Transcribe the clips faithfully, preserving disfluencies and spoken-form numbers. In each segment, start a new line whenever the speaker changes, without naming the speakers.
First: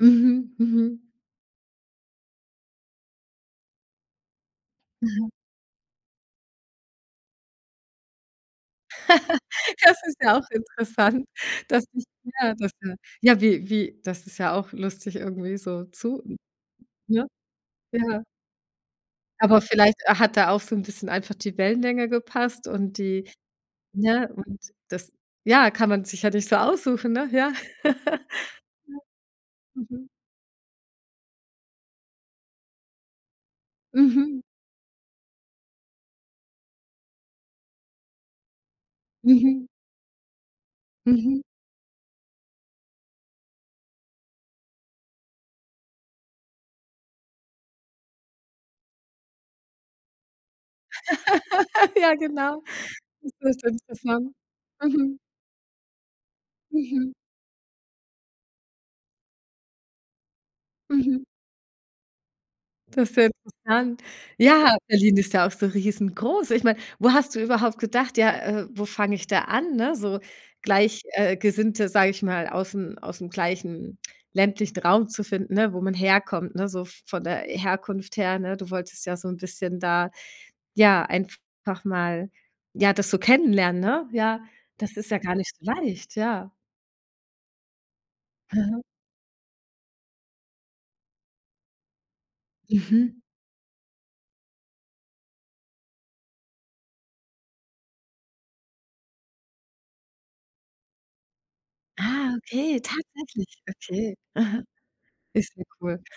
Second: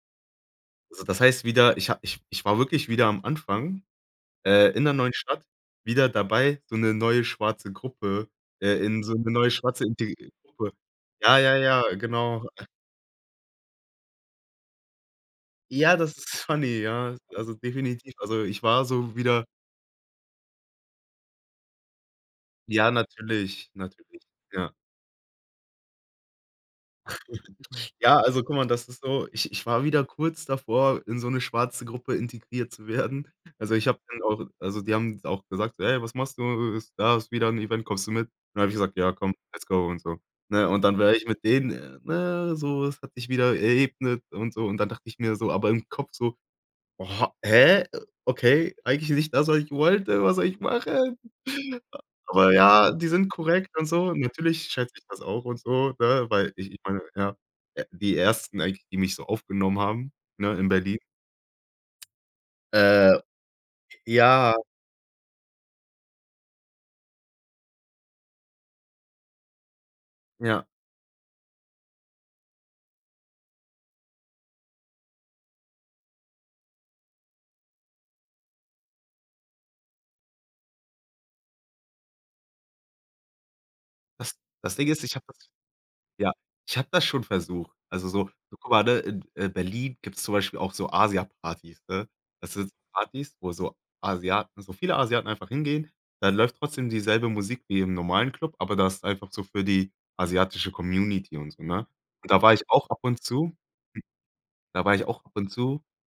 Mhm,
Also,
mhm.
das heißt wieder, ich ha ich ich war wirklich wieder am Anfang, äh, in der neuen
Mhm.
Stadt wieder dabei, so 'ne neue schwarze Gruppe äh, in so 'ne neue schwarze
Das
inte
ist ja auch
kur
interessant,
ja, ja,
dass
ja,
ich
genau,
ja,
äh.
dass ja ja, wie wie das ist ja auch lustig irgendwie so
Ja, das
zu
ist funny, ja.
ne,
Also, definitiv.
ja.
Also, ich war so wieder
Aber vielleicht hat da auch so 'n bisschen einfach die Wellenlänge gepasst
Ja,
und die
natürlich, natürlich,
ne, und
ja.
das ja, kann man sich ja nicht so aussuchen, ne, ja.
Ja, also, guck mal, das ist so, ich ich war wieder
Mhm.
kurz davor, in so 'ne schwarze Gruppe integriert zu werden. Also, ich habe dann
Mhm.
auch also, die haben auch gesagt, so: „Ey, was machst du? Da ist wieder 'n Event, kommst du mit?“ Dann habe ich gesagt: „Ja, komm, let's
Mhm.
go“ und so. Ne, und dann wäre ich
Mhm.
mit denen ne, so, es hat sich wieder erebnet und so. Und dann dachte ich mir so aber im Kopf so: „Ho hä? Okay, eigentlich nicht das, was ich wollte. Was soll ich machen?“
Ja,
Aber
genau.
ja, die sind
Das ist
korrekt und so.
interessant,
Natürlich schätze ich
mhm.
das auch und so, ne, weil ich ich meine,
Mhm.
äh, ja, die Ersten eigentlich, die mich so aufgenommen haben, ne, in Berlin.
Mhm. Das ist
Äh,
sehr interessant.
ja.
Ja, Berlin ist ja auch so riesengroß. Ich meine, wo hast du überhaupt gedacht, ja: „Äh, wo fange ich da an“, ne? So
Ja.
gleich äh, Gesinnte, sage ich mal, aus 'n aus 'm gleichen ländlichen Raum zu finden, ne, wo man herkommt, ne, so v von der Herkunft her, ne? Du wolltest ja so 'n bisschen da, ja, einfach mal, ja, das so kennenlernen, ne?
Das
Ja,
das Ding
das
ist,
ist
ich
ja
habe
gar
das
nicht so leicht,
ja,
ja.
ich habe das schon versucht. Also, so guck
Mhm.
mal, ne, in Berlin gibt's zum Beispiel auch so Asiapartys, ne? Das sind
Mhm.
Partys, wo so Asiaten so viele Asiaten einfach hingehen, dann läuft trotzdem dieselbe Musik wie im normalen Club, aber das ist einfach so für die asiatische Community und so, ne?
Ah,
Und da war ich
okay,
auch ab und zu.
tatsächlich, okay. Mhm.
Da war ich auch ab und
Ist ja
zu
cool.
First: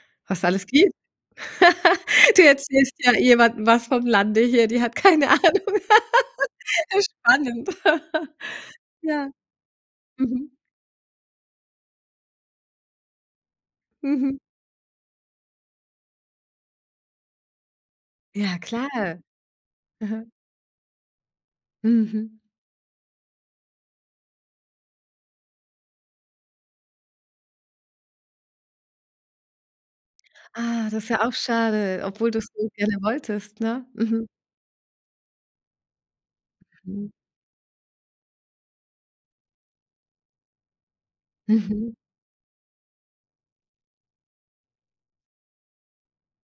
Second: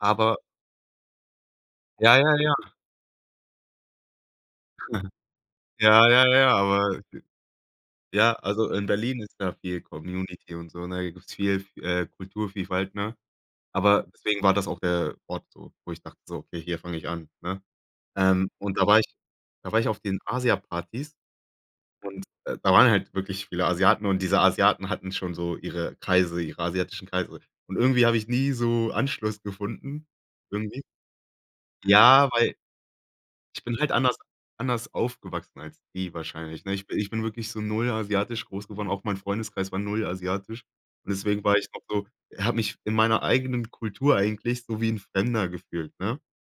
aber
Was alles gibt?
Ja, ja,
Du
ja.
erzählst ja jemanden was vom Lande hier, die hat keine Ahnung.
Ja, ja, ja,
Das
aber
ist spannend.
ja, also, in Berlin
Ja,
ist da viel
mhm.
Community und so, ne? Da gibt's viel v äh, Kulturvielfalt, ne? Aber
Mhm.
deswegen war das auch der Ort so, wo ich dachte so: „Okay, hier fange ich an“, ne? Ähm,
Ja,
und da war ich
klar,
da war ich auf den
mhm.
Asiapartys und,
Mhm.
äh, da waren halt wirklich viele Asiaten und diese Asiaten hatten schon so ihre Kreise, ihre asiatischen Kreise. Und irgendwie habe ich nie so Anschluss gefunden, irgendwie.
Ah, das ist ja auch schade,
Ja,
obwohl du es
weil
so gerne wolltest,
ich bin
ne,
halt anders
mhm.
anders aufgewachsen als die wahrscheinlich, ne? Ich bi ich
Mhm.
bin wirklich so null asiatisch groß geworden. Auch mein Freundeskreis war null asiatisch. Und deswegen war ich noch
Mhm.
so habe mich in meiner eigenen Kultur eigentlich so wie 'n Fremder gefühlt, ne?